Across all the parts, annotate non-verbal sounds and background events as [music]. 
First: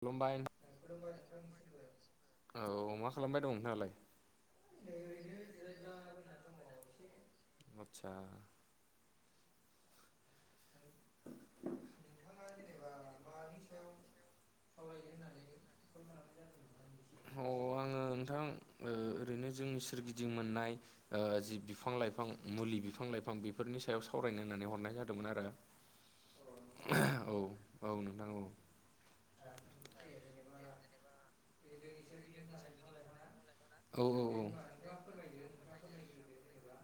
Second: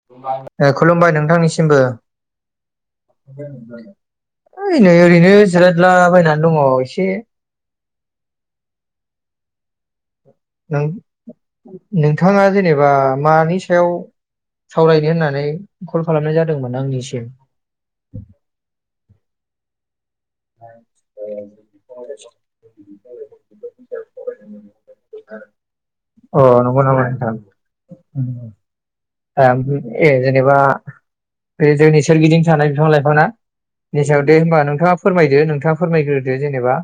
खुलुमबाय खुलुमबाय नोंथांनिसिमबो नोंथां। औ मा खालामबाय दं नोंथाङालाय? ओइ नो ओरैनो जिरादलाबायनानै दङ इसे। आदसा नों। नोंथाङा जेनेबा। मानि सायाव सावरायनो होननानै कल खालामनाय जादोंमोन आंनिसिम। बेनो जोंनि सोरगि। जों मोननाय ओ जि बिफां- लाइफां मुलि बिफां- लाइफां बेफोरनि सायाव सावरायनो होननानै हरनाय जादोंमोन आरो अ नंगौ नामा नोंथां औ। औ नोंथां औ [unintelligible] [unintelligible] ए जेनेबा बे जोंनि सोरगिदिं थानाय बिफां- लाइफाङा औ नि सायाव दे औ होमबा नोंथाङा फोरमायदो नोंथाङा फोरमायग्रोदो जेनेबा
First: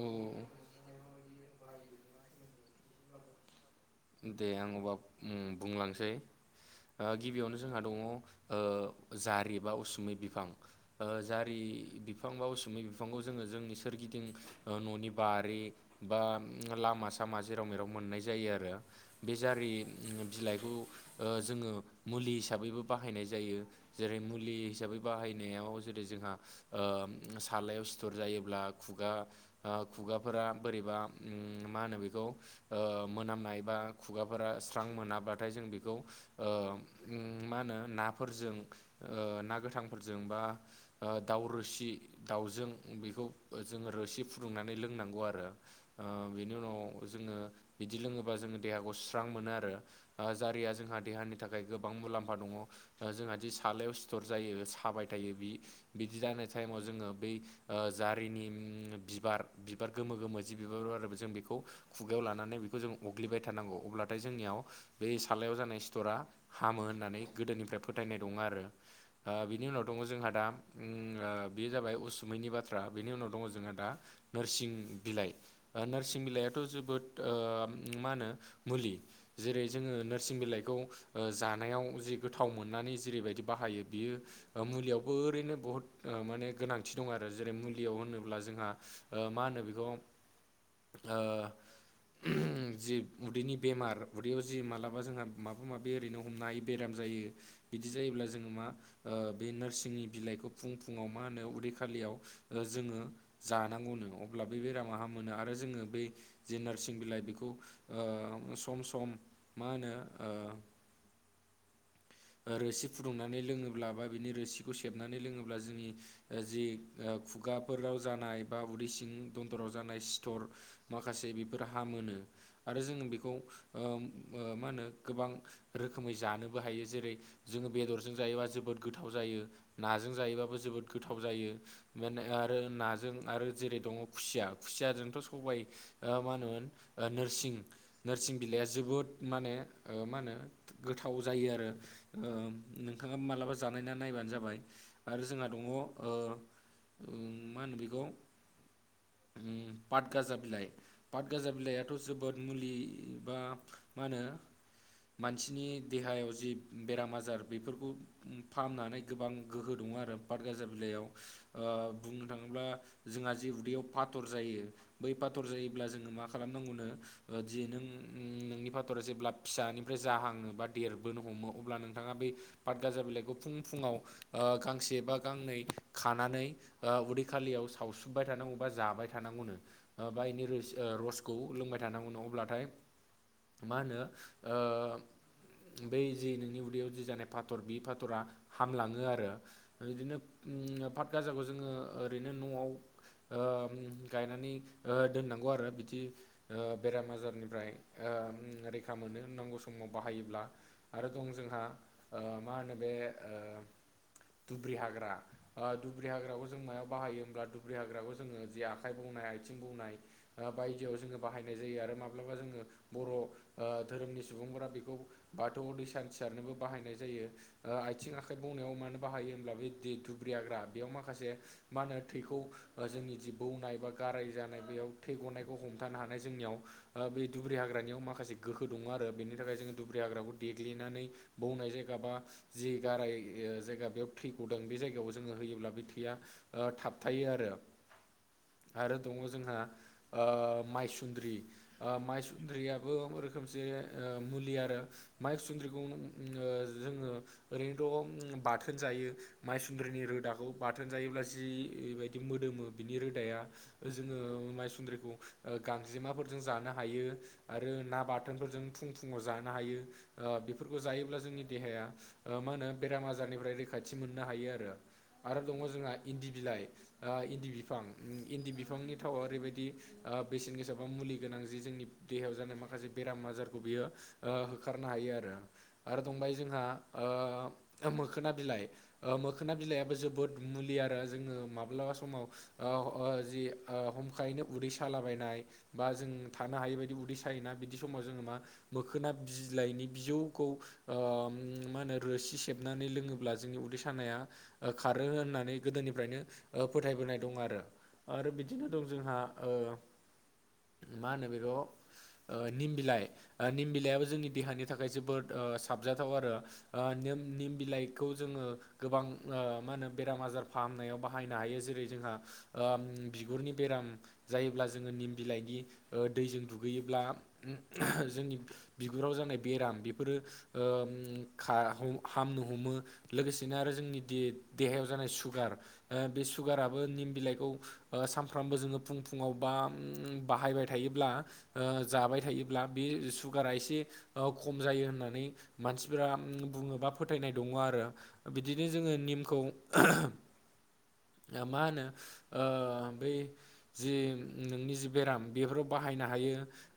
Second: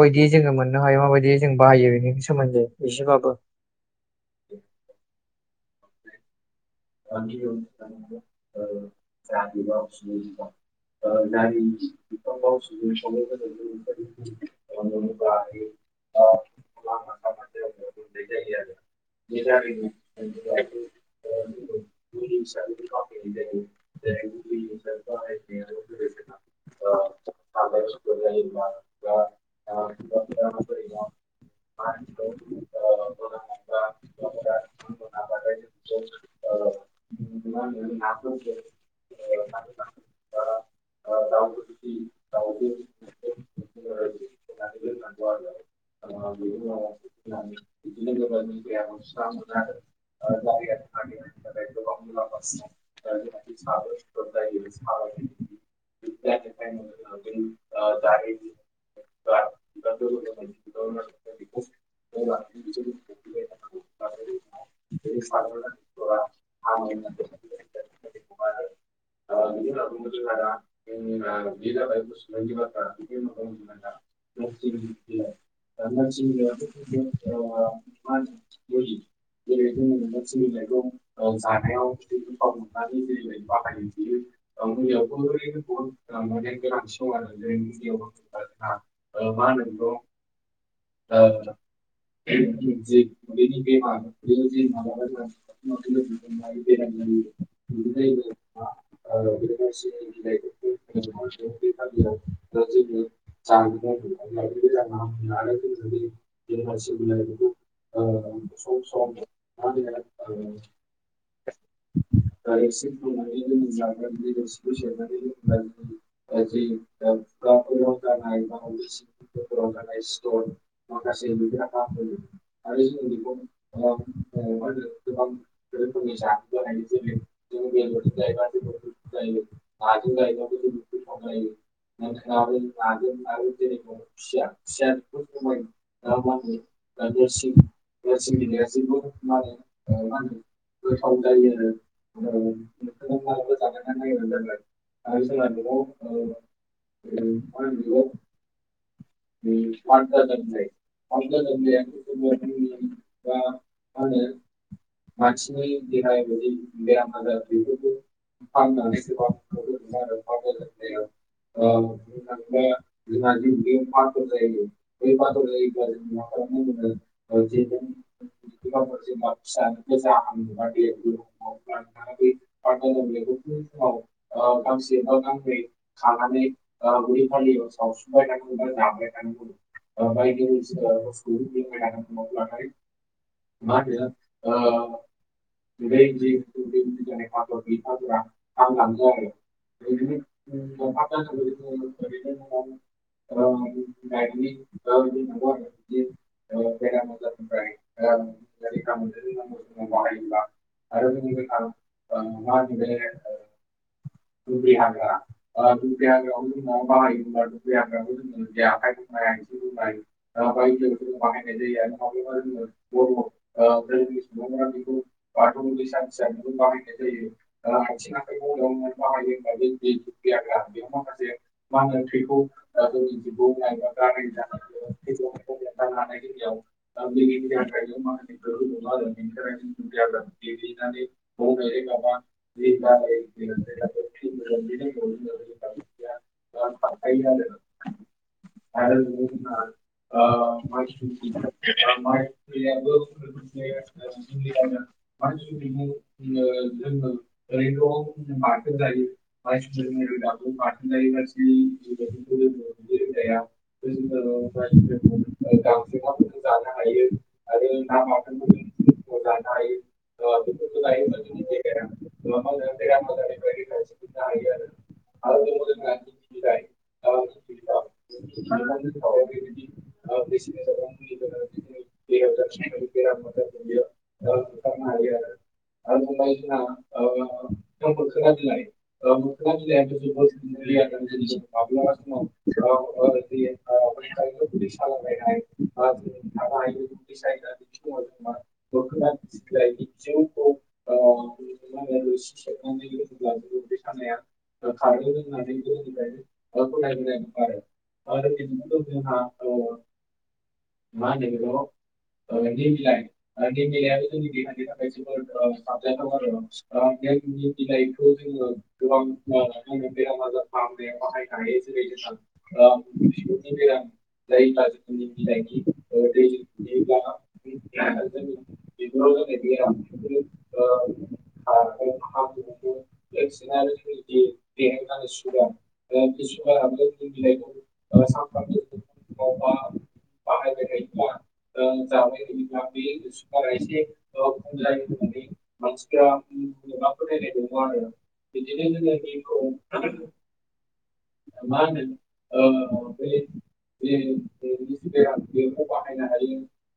औ जोङो मोननो हायो माबायदि जों बाहायो बेनि सोमोन्दै एसेबाबो दे आं अबा ओम बुंलांसै ओह गिबियावनो जोंहा दङ ओह जारि बा उसुमै बिफां ओह जारि बिफां बा उसुमै बिफांखौ जोङो जोंनि सोरगिदिं ओह न'नि बारि बा लामा - सामा जेराव मेराव मोननाय जायो आरो। बे जारि बिलाइखौ ओह जोङो मुलि हिसाबैबो बाहायनाय जायो जेरै मुलि हिसाबै बाहायनायाव जेरै जोंहा ओह सालायाव सिथर जायोब्ला खुगा खुगाफोरा बोरैबा ओम मा होनो बेखौ ओह मोनामनाय बा खुगाफोरा स्रां मोनाब्लाथाय जों बे खौ ओह ओम मा होनो नाफोरजों ओह ना गोथांफोरजों बा ओह दाउ रोसि दाउजों बेखौ जोङो रोसि फुदुंनानै लोंनांगौ आरो ओह‌ बेनि उनाव जोङो बिदि लोङोबा जोङो देहाखौ सुस्रां मोनो आरो ओह जारिया जोंहा देहानि थाखाय गोबां मुलाम्फा दङ ओ जोंहादि सालाइयाव सिथर जायो साबाय थायो बि बिदि जानाय टाइमाव जोङो बै ओ जारिनि बिबार बिबार गोमो गोमो जि बिबार बारो जों बेखौ खुगायाव लानानै बेखौ जों अग्लिबाय थानांगौ अब्लाथाय जोंनियाव बे सलाइयाव जानाय सि थरा हामो होननानै गोदोनिफ्राय फोथायनाय दङ आरो ओ बिनि उनाव दङ जोंहा दा ओम ओ बे जाबाय उसुमैनि बाथ्रा बेनि उनाव दङ जोंहा दा नोरसिं बिलाइ ओ नोरसिं बिलाइआथ' जोबोद ओ ओम मा होनो मुलि जेरै जोङो नोरसिं बिलाइखौ खौ ओ जानायाव जि गोथाव मोननानै जेरैबायदि बाहायो बियो ओ मुलियावबो ओरैनो बहुत ओ माने गोनांथि दं आरो जेरै मुलियाव होनोब्ला जोंहा ओ मा होनो बेखौ ओ जि उदैनि [unintelligible] बे ओरैनो हमनाय बेराम जायो बिदि जायोब्ला जोङो मा ओ बे नोरसिंनि बिलाइखौ फुं फुङाव मा होनो उदै खालियाव ओ जोङो जानांगौनो अब्ला बे बेरामा हामोनो आरो जोङो बै जे नोरसिं बिलाइ बेखौ ओ सम सम मा होनो ओ ओ रोसि फुदुंनानै लोङोब्ला बा बिनि रोसिखौ सेबनानै लोङोब्ला जोंनि ओ जि ओ खुगाफोराव जानाय बा उदै सिं दन्दराव जानाय सिथर माखासे बेफोर हामोनो। आरो जोङो बेखौ ओम ओ मा होनो रोखोमै जानोबो हायो जेरै जोङो बेदरजों जायोबा जोबोद गोथाव जायो नाजों जायोबाबो जोबोद गोथाव जायो माने आरो नाजों आरो जेरै दङ खुसिया खुसियाजोंथ' सबाइ ओ मा होनोमोन ओ नोरसिं [unintelligible] ओ मा होनो गोथाव जायो आरो ओ नोंथाङा मालाबा जानायना नायबानो जाबाय आरो जोंहा दङ ओ ओम मा होनो बेखौ ओम पाटगाजा बिलाइ पाटगाजा बिलाइआथ' जो मुलि बा मा होनो मानसिनि देहायाव जि बेराम आजार बेफोरखौ फाहामनानै गोबां गोहो दङ आरो पाटगाजा बिलाइयाव ओ बुंनो थाङोब्ला जोंहा जे उदैयाव फाथर जायो बै फाथर जायोब्ला जोङो मा खालामनांगौनो ओ जि नों नोंनि फाथरा जेब्ला फिसानिफ्राय जाहांनो बा देरबोनो हमो अब्ला नोंथाङा बे पाटगाजा बिलाइखौ फुं फुङाव ओ गांसे बा गांनै खानानै ओ उदै खालियाव सावसुबबाय थानांगौ बा जाबाय थानांगौनो बा इनि रोसि ओ रसखौ लोंबाय थानांगौ नो अब्लाथाय मा होनो ओ बै जि नोंनि उदैयाव जि जानाय फाथर बे फाथरा हामलाङो आरो बिदिनो उम पाट गाजाखौ जोङो ओरैनो न'आव ओ गायनानै ओ दोननांगौ आरो बिदि ओ बेराम आजारनिफ्राय ओ रैखा मोनो। नांगौ समाव बाहायोब्ला आरो दं जोंहा ओ मा होनो बे ओ दुब्रि हाग्रा ओ दुब्रि हाग्राखौ जों मायाव बाहायो होम्ब्ला दुब्रि हाग्राखौ जोङो जि आखाइ बौनाय आइथिं बौनाय ओ बायदियाव‌ जोङो बाहायनाय जायो आरो माब्लाबा जोङो बर' ओ धोरोमनि सुबुंफोरा बेखौ बाथौ दै सान्थि सारनोबो बाहायनाय जायो ओ आइथिं आखाइ बौनायाव मानो बाहायो होनब्ला बे दुब्रि‌ हाग्रा बेयाव माखासे मा होनो थैखौ ओ जोंनि जि बौनाय बा गाराय जानाय बेयाव थै गनायखौ हम थानो हानाय जोंनियाव ओ बे दुब्रि हाग्रानियाव माखसे गो हो दङ आरो बेनि थाखाय जोङो दुब्रि हाग्राखौ देग्लिनानै बौनाय जायगा बा जि गाराय जायगा बेयाव थै गदों बे जायगायाव जोङो होयोब्ला बे थैया ओ थाबथायो आरो आरो दङ जोंहा ओ माइसुन्द्रि ओ माइसुन्द्रियाबो मोमसे ओ मुलि आरो माइसुन्द्रिखौ ओ जोङो ओरैनोथ' बाथोन जायो माइसुन्द्रनि रोदाखौ बाथोन जायोब्ला जिबायदि मोदोमो बिनि रोदाया जोङो माइसुन्द्रिखौ ओ गांजेमाफोरजों जानो हायो आरो ना बाथोनफोरजों फुं फुङाव जानो हायो ओ बेफोरखौ जायोब्ला जोंनि देहाया ओ मा होनो बेराम आजारनिफ्राय रैखाथि मोननो हायो आरो -आरो दङ जोंहा इन्दि बिलाइ ओ इन्दि बिफां इन्दि बिफांनि थावा ओरैबायदि ओ बेसेन गोसाबा मुलि गोनां जि जोंनि देहायाव जा माखासे बेराम आजारखौ बियो ओ होखारनो हायो आरो आरो दंबाय जोंहा ओ मोखोना बिलाइ ओ मोखोना बिलाइयाबो जोबोद मुलि आरो जोङो माब्लाबा समाव ओ ओ जि ओ हमायनो उदै [unintelligible] बा जों थानो हायै बायदि उ थायोना बिदि समाव जोङो मा मोखोना बिलाइनि बिजौखौ ओ मा होनो रोसि सेबनानै लोङोब्ला जोंनि उदै सानाया खारो होननानै गोदोनिफ्रायनो ओ फोथायबोनाय दं आरो आरो बिदिनो दं जोंहा ओ मा होनो बेखौ ओ [unintelligible] निम बिलाइ ओ निम बिलाइयाबो जोंनि देहानि थाखाय जोबोद ओ साबजाथाव आरो ओ निम निम बिलाइखौ जोङो गोबां ओ मा होनो बेराम आजार फाहामनायाव बाहायनो हायो जेरै जोंहा ओ बिगुरनि बेराम जायोब्ला [unintelligible] गैयोब्ला [unintelligible] जोंनि बिगुराव जानाय बेराम बेफोरो ओ ओम खा ओ हामनो हमो लोगोसेनो आरो जोंनि दे देहायाव जानाय सुगार बे सुगाराबो निम बिलाइखौ ओ सानफ्रामबो जोङो फुं -फुङाव बा ओम बाहायबाय थायोब्ला ओ जाबाय थायोब्ला बे सुगारा एसे ओ खम जायो होननानै मानसिफोरा बुंङोबा फोथायनाय दङ आरो। बिदिनो जोङो निमखौ मा होनो ओ बै जि नोंनि जि बेराम बेफोराव बाहायनो हायो।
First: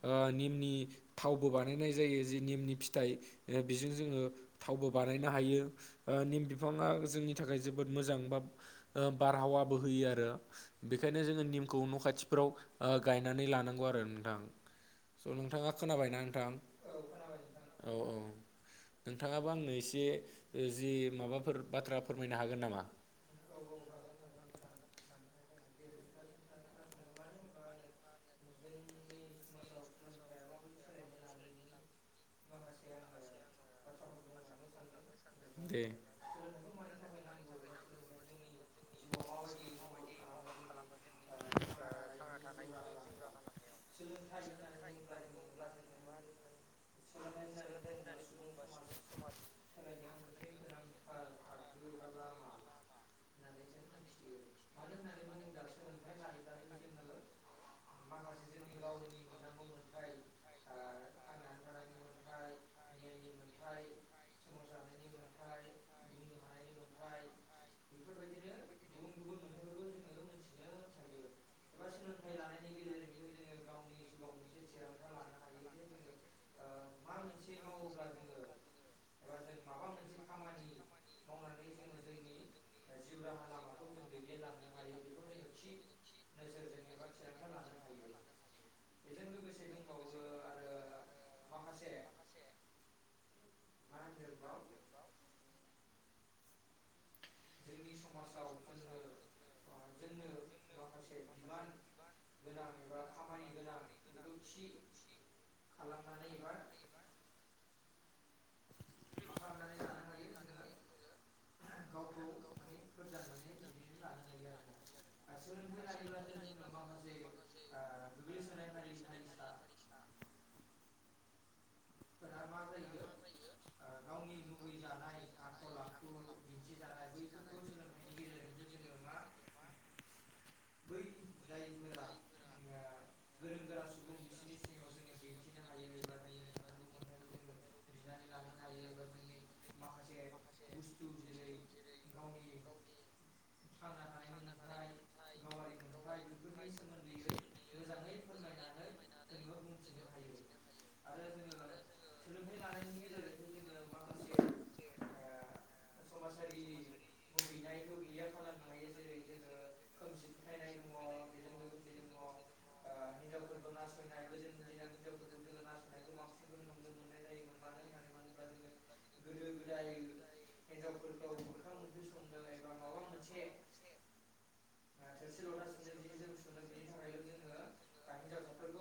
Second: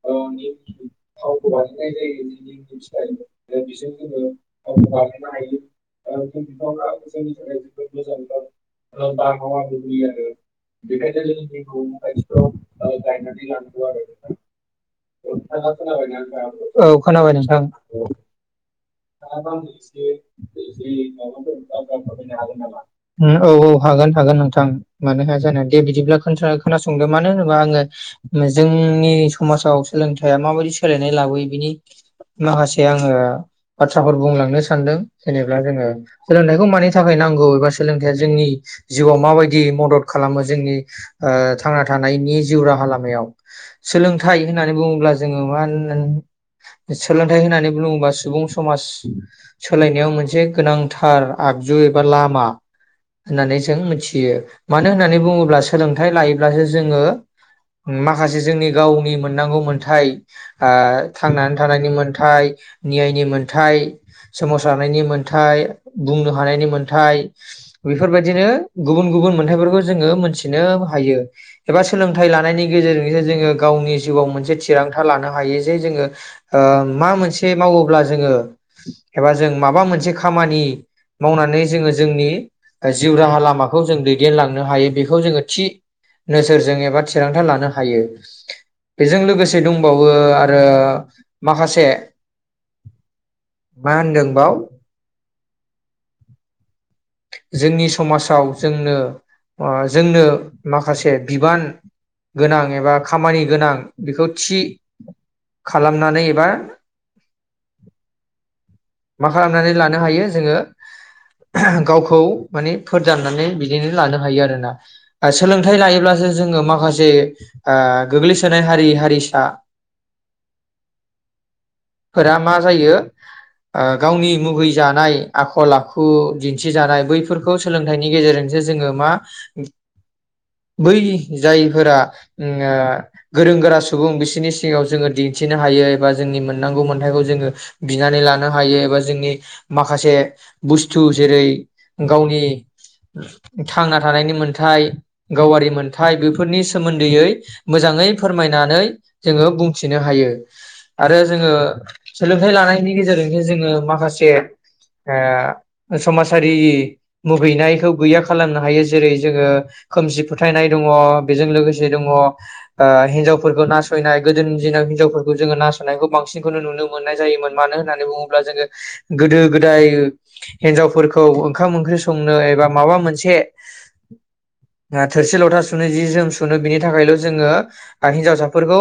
ओ निमनि थावबो बानायनाय जायो। जि निमनि फिथाइ बेजों जोङो थावबो बानायनो हायो। ओ निम बिफाङा जोंनि थाखाय जोबोद मोजां बा ओ बारहावाबो होयो आरो। बेखायनो जोङो निम खौ न' खाथिफ्राव ओ गायनानै लानांगौ आरो नोंथां। स' नोंथाङा खोनाबायना नोंथां? औ औ खोनाबाय। औ नोंथाङाबो आंनो एसे जि माबाफोर बाथ्रा फोरमायनो हागोन नामा? उम औ हागोन हागोन नोंथां मानो हाया जानो। दे बिदिब्ला ख खोनासंद। मानो होनोबा आंङो जोंनि समाजाव सोलोंथाइया माबायदि सोलायनाय लाबोयो बिनि माखासे आंङो बाथ्राफोर बुंलांनो सानदों। जेनेबा दे जोङो सोलोंथाइखौ मानि थाखाय नांगौ एबा सोलोंथाइया जोंनि जिउआव माबायदि मदद खालामो जोंनि ओ थांना थानायनि जिउ राहा लामायाव। सोलोंथाइ होननानै बुंङोब्ला जोंङो मा होनो सोलोंथाइ होननानै बुंङोबा सुबुं समाज सोलायनायाव मोनसे गोनांथार आगजु एबा लामा होननानै जों मिथियो। मानो होन्नानै बुंङोब्ला सोलोंथाइ लायोब्लासो जोंङो माखासे जोंङो गावनि मोननांगौ मोन्थाय ओ थांनानै थानायनि मोन्थाय नियाइनि मोन्थाय सोमावसारनायनि नि मोन्थाय बुंनो हानायनि मोन्थाय नि बेफोरबायदिनो गुबुन गुबुन मोनथाइफोरखौ जोंङो मोनथिनो हायो एबा सोलोंथाइ लानायनि गेजेरजोंसो जोंङो गावनि जिउआव मोनसे थिरांथा लानो हायो जे जोंङो ओ मा मोनसे मावोब्ला जोङो एबा जों माबा मोनसे खामानि मावनानै जोङो जोंनि जिउ राहा लामाखौ जों दैदेनलांनो हायो बेखौ जोंङो थि नोजोरजों एबा थिरांथा लानो हायो बेजों लोगोसे दंबावो आरो माखासे मा होनदों बाव जोंनि समाजाव जोंनो ओ जोंनो माखासे बिबान गोनां एबा खामानि गोनां बेखौ थि खालामनानै एबा मा खालामनानै लानो हायो जोंङो गावखौ माने फोरदाननानै बिदिनो लानो हायो आरोना सोलोंथाइ लायोब्लासो जोंङो माखासे ओ गोग्लैसोनाय हारि हारिसा फोरा मा जायो ओ गावनि मुगै जानाय आखल आखु दिन्थिजानाय बैफोरखौ सोलोंथाइनि गेजेरजोंसो जोंङो मा बै जायफोरा उम आ गोरों गोरा सुबुं बिसोरनि सिगांङाव जोंङो दिन्थिनो हायो एबा जोंनि मोननांगौ मोन थायखौ जोङो बिनानै लानो हायो एबा जोंनि माखासे बुस्थु जेरै गावनि थांना थानायनि मोनथाय गावारि मोनथाय बेफोरनि सोमोन्दैयै मोजाङै फोरमायनानै जोंङो बुंथिनो हायो। आरो जोंङो सोलोंथाइ लानाय नि गेजेरजोंसो जोंङो माखासे ओ समाजारि मुगैनायखौ गैया खालामनो हायो जेरै जोंङो खोमसि फोथायनाय दंङ बेजों लोगोसे दंङ ओ हिनजावफोरखौ नासयनाय गोदोनि दिनाव हिनजावफोरखौ जोंङो नासयनायखौ बांसिनखौनो नुनो मोननाय मानो होननानै बुंङोब्ला जोंङो गोदो गोदाय हिनजावफोरखौ ओंखाम ओंख्रि संनो एबा माबा मोनसे थोरसि लथा सुनो जि जोम सुनो बिनि थाखायल' जोंङो हिनजावसाफोरखौ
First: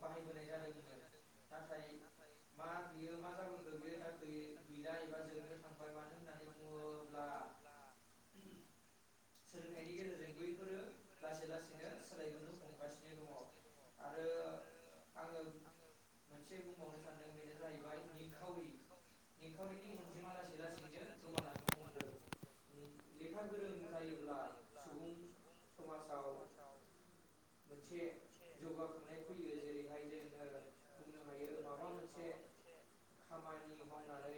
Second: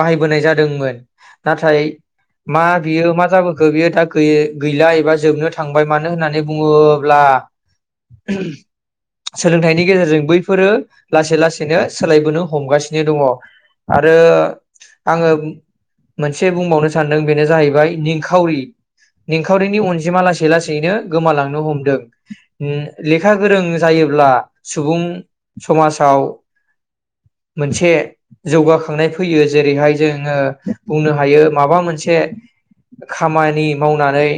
बाहायबोनाय जादोंमोन। नाथाय मा बियो मा जाबोखो बियो दा गै गैला एबा जोबनो थांबाय मानो होननानै बुङोब्ला सोलोंथाइनि गेजेरजों बै फोरो लासै लासैनो सोलायबोनो हमगासिनो दंङ आरो आंङो मोनसे बुंबावनो सानदों बेनो जाहै बाय निखाउरि निखाउरिनि अनजिमा लासै लासैनो गोमालांनो हमदों ओ लेखा गोरों जायोब्ला सुबुं समाजाव मोनसे जौगाखांनाय फैयो जेरैहाय जोङो बुंनो हायो माबा मोनसे खामानि मावनानै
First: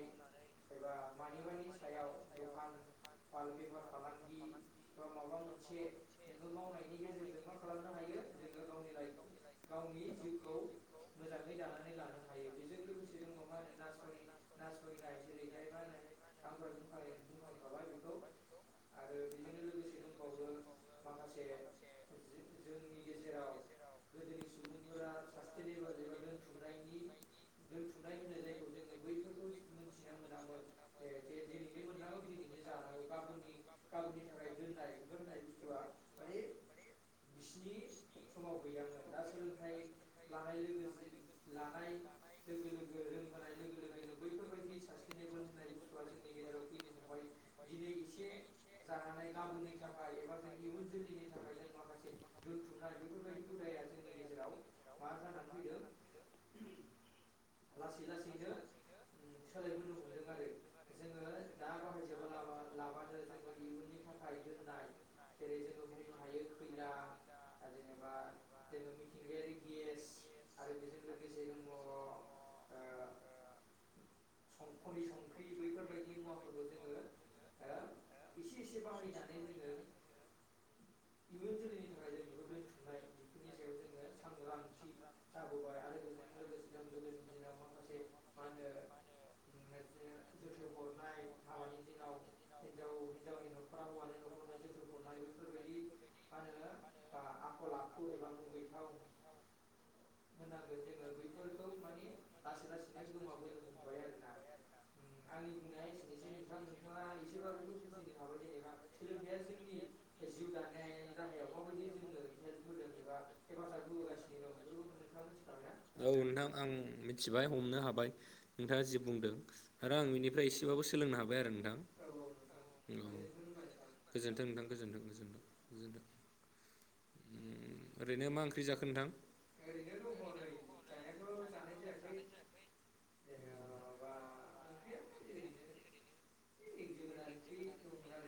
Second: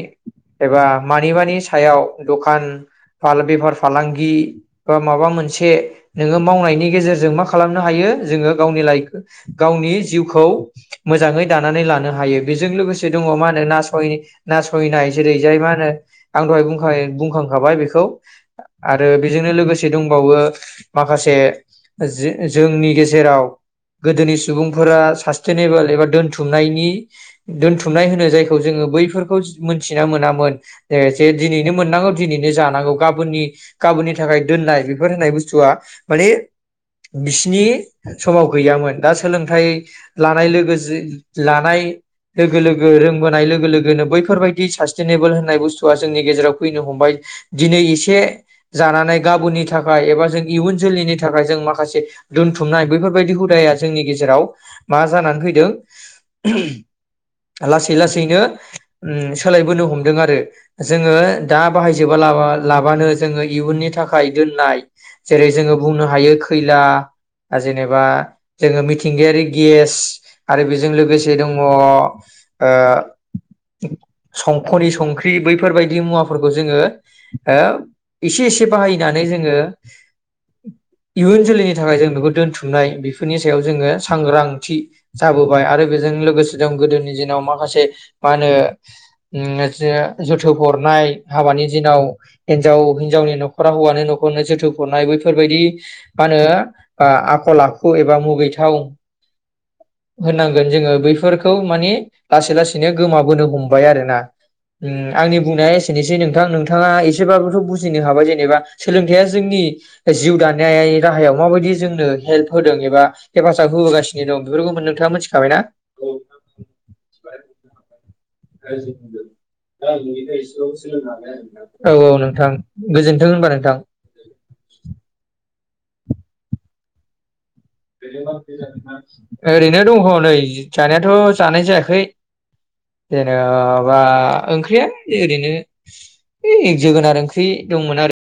एबा मानिबानि सायाव दखान फालां-बेफार फालांगि बा माबा मोनसे से नोङो मावनायनि गेजेरजों मा खालामनो हायो जोङो गावनि लाइफ गावनि जिउखौ मोजाङै दानानै लानो हायो बेजों लोगो दङ मा होनो नासय-नासयनाय जेरै जाय मा होनो आं दहाय बुंखाय-बुंखांखाबाय बेखौ आरो बेजोंनो लोगोसे दंबा माखासे जो-जोंनि गेजेराव गोदोनि सुबुंफोरा सास्टेनेबोल एबा दोनथुमनायनि दोनथु नाय होनो जायखौ जोङो बैफोरखौ मोनथिना मोनामोन जे जे दिनैनो मोननांगौ दिनैनो जानांगौ गाबोननि गाबोननि थाखाय दोननाय बेफोर बुस्थुवा माने बिसिनि समाव गैयामोन दा सोलोंथाइ लानाय लोगो जे लानाय लोगो लोगो रोंबोनाय लोगो लोगोनो बैफोरबायदि सास्टेनेबोल होननाय बुस्थुआ जोंनि गेजेराव फैनो हमबाय दिनै एसे जानानै गाबोननि थाख [unintelligible] एबा जों इयुन जोलैनि थाखाय जों माखासे दोनथुमनाय बैफोरबायदि हुदाया जोंनि गेजेराव मा जानानै फैदों लासै लासैनो उम सोलायबोनो हमदों आरो। जोङो दा बाहायजोबा लाबा-लाबानो जोङो इयुननि थाखाय दोन नाय जेरै जोङो बुंनो हायो खैला जेनेबा जोङो मिथिंगायारि गेस आरो बेजों लोगोसे दङ' ओ संख'नि संख्रि बैफोरबायदि मुवाफोरखौ जोङो ओ एसे एसे बाहायनानै जोङो [inaudible] इयुन जोलैनि थाखाय जों बेखौ दोनथुमनाय बेफोरनि सायाव जोङो सांग्रां थि जाबोबाय आरो बेजों लोगोसे दं गोदोनि दिनाव माखासे मा होनो उम जे जोथोब हरनाय हाबानि दिनाव हिन्जाव हिनजावनि न'खरा हौवानि न'खरनो जोथोब हरनाय बैफोरबायदि माहोनो ओ आखल आखु एबा मुगैथाव होननांगोन जोङो बैफोरखौ माने लासै लासैनो गोमाबोनो हमबाय आरो ना। उम आंनि बुंनाया एसेनोसै नोंथां नोंथाङा एसेबाबोथ' बुजिनो हाबाय जेनेबा सोलोंथाइया जोंनि जिउ दानाय राहायाव माबायदि जोंनो हेल्प होदों एबा हेफाजाब होबोगासिनो दं बेफोरखौ नोंथाङा मिथिखाबायना? औ नोंथां आं मिथिबाय हमनो हाबाय नोंथाङा जि बुंदों आरो आं बिनिफ्राय एसेबाबो सोलोंनो हाबाय आरो नोंथां औ औ नोंथां औ गोजोन्थों होनबा नोंथां गोजोनथों नोंथां गोजोनथों [inaudible] ओरैनो दंह' नै जानायाथ' जानाय जायाखै जेनेबा ओंख्रिया एरैनो इ जोगोनार ओंख्रि दंमोन आरो